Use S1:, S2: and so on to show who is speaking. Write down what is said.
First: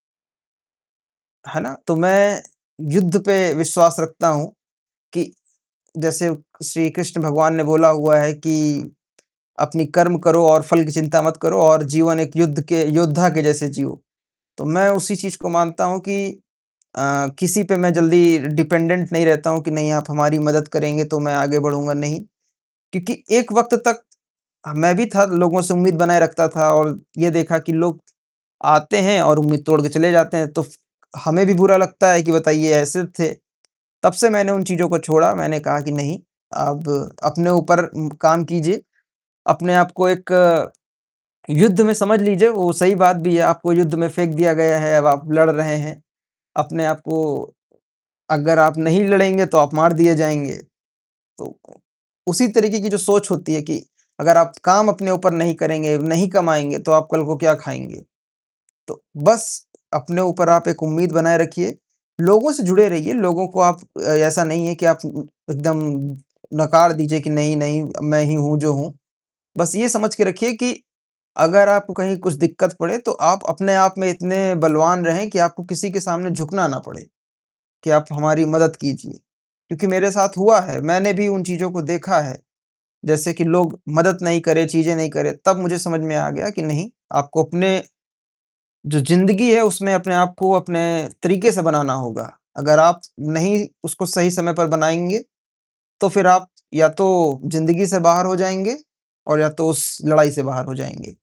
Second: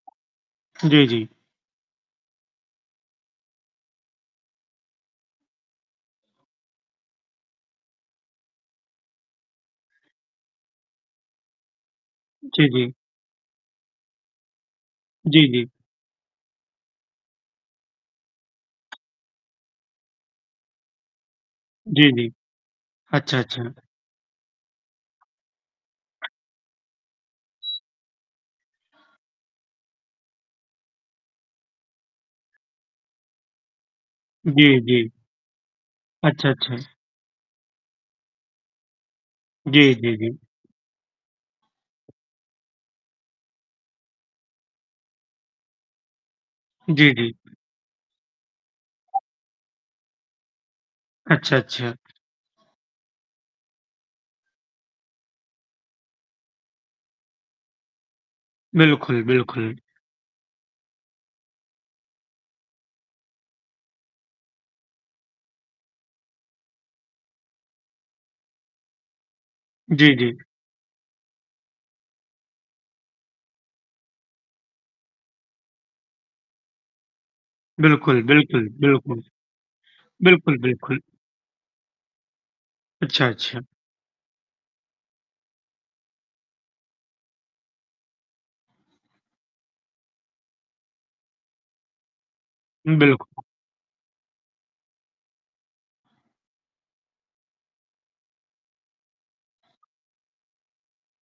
S1: जी, जी।
S2: है ना, तो मैं युद्ध पे विश्वास रखता हूँ कि, जैसे श्रीकृष्ण भगवान ने बोला हुआ है कि अपनी कर्म करो और फल की चिंता मत करो और जीवन एक युद्ध
S1: जी,
S2: के
S1: जी।
S2: योद्धा के जैसे जियो। तो मैं उसी चीज़
S1: जी,
S2: को
S1: जी।
S2: मानता हूँ कि अ, किसी पे मैं जल्दी डिपेंडेंट नहीं रहता हूँ कि नहीं आप हमारी मदद करेंगे, तो मैं आगे बढ़ूँगा,
S1: जी,
S2: नहीं।
S1: जी।
S2: क्योंकि
S1: अच्छा,
S2: एक
S1: अच्छा।
S2: वक़्त तक ह मैं भी था, लोगों से उम्मीद बनाए रखता था और ये देखा कि लोग आते हैं और उम्मीद तोड़के चले जाते हैं तो फ हमें भी बुरा लगता है कि बताइए ऐसे थे। तब से मैंने उन
S1: जी,
S2: चीज़ों को
S1: जी।
S2: छोड़ा, मैंने कहा कि नहीं,
S1: अच्छा, अच्छा।
S2: अब अपने ऊपर उ काम कीजिए। अपने आप
S1: जी,
S2: को
S1: जी, जी।
S2: एक, युद्ध में समझ लीजिए, वो सही बात भी है आपको युद्ध में फेंक दिया गया है, अब आप लड़ रहे हैं अपने आप
S1: जी, जी।
S2: को अगर आप नहीं लड़ेंगे तो आप मार दिए जाएँगे। तो
S1: अच्छा,
S2: उ
S1: अच्छा।
S2: उसी तरीके की जो सोच होती है कि अगर आप काम अपने ऊपर नहीं करेंगे, नहीं कमाएँगे तो आप कल को क्या खाएँगे? तो
S1: बिल्कुल,
S2: बस
S1: बिल्कुल।
S2: अपने ऊपर आप एक उम्मीद बनाए रखिए। लोगों से जुड़े रहिए, लोगों को आप अ, ऐसा नहीं है कि आप उ उ एकदम नकार दीजिए कि नहीं, नहीं मैं ही हूँ जो हूँ। बस ये
S1: जी,
S2: समझ के
S1: जी।
S2: रखिए कि, अगर आपको कहीं कुछ दिक्कत पड़े, तो आप अपने आप में इतने बलवान रहें कि आपको किसी के सामने झुकना ना पड़े कि आप
S1: बिल्कुल,
S2: हमारी
S1: बिल्कुल,
S2: मदद कीजिए
S1: बिल्कुल।
S2: क्योंकि मेरे साथ
S1: बिल्कुल,
S2: हुआ है।
S1: बिल्कुल।
S2: मैंने भी उन चीज़ों को देखा है,
S1: अच्छा,
S2: जैसे कि
S1: अच्छा।
S2: लोग मदद नहीं करें, चीज़ें नहीं करें, तब मुझे समझ में आ गया कि नहीं आपको अपने जो ज़िंदगी है उसमें अपने आप को अपने तरीके से बनाना होगा। अगर
S1: उ,
S2: आप
S1: बिल्कुल।
S2: नहीं उसको सही समय पर बनाएँगे तो फिर आप या तो ज़िंदगी से बाहर हो जाएँगे और या तो उस लड़ाई से बाहर हो जाएँगे।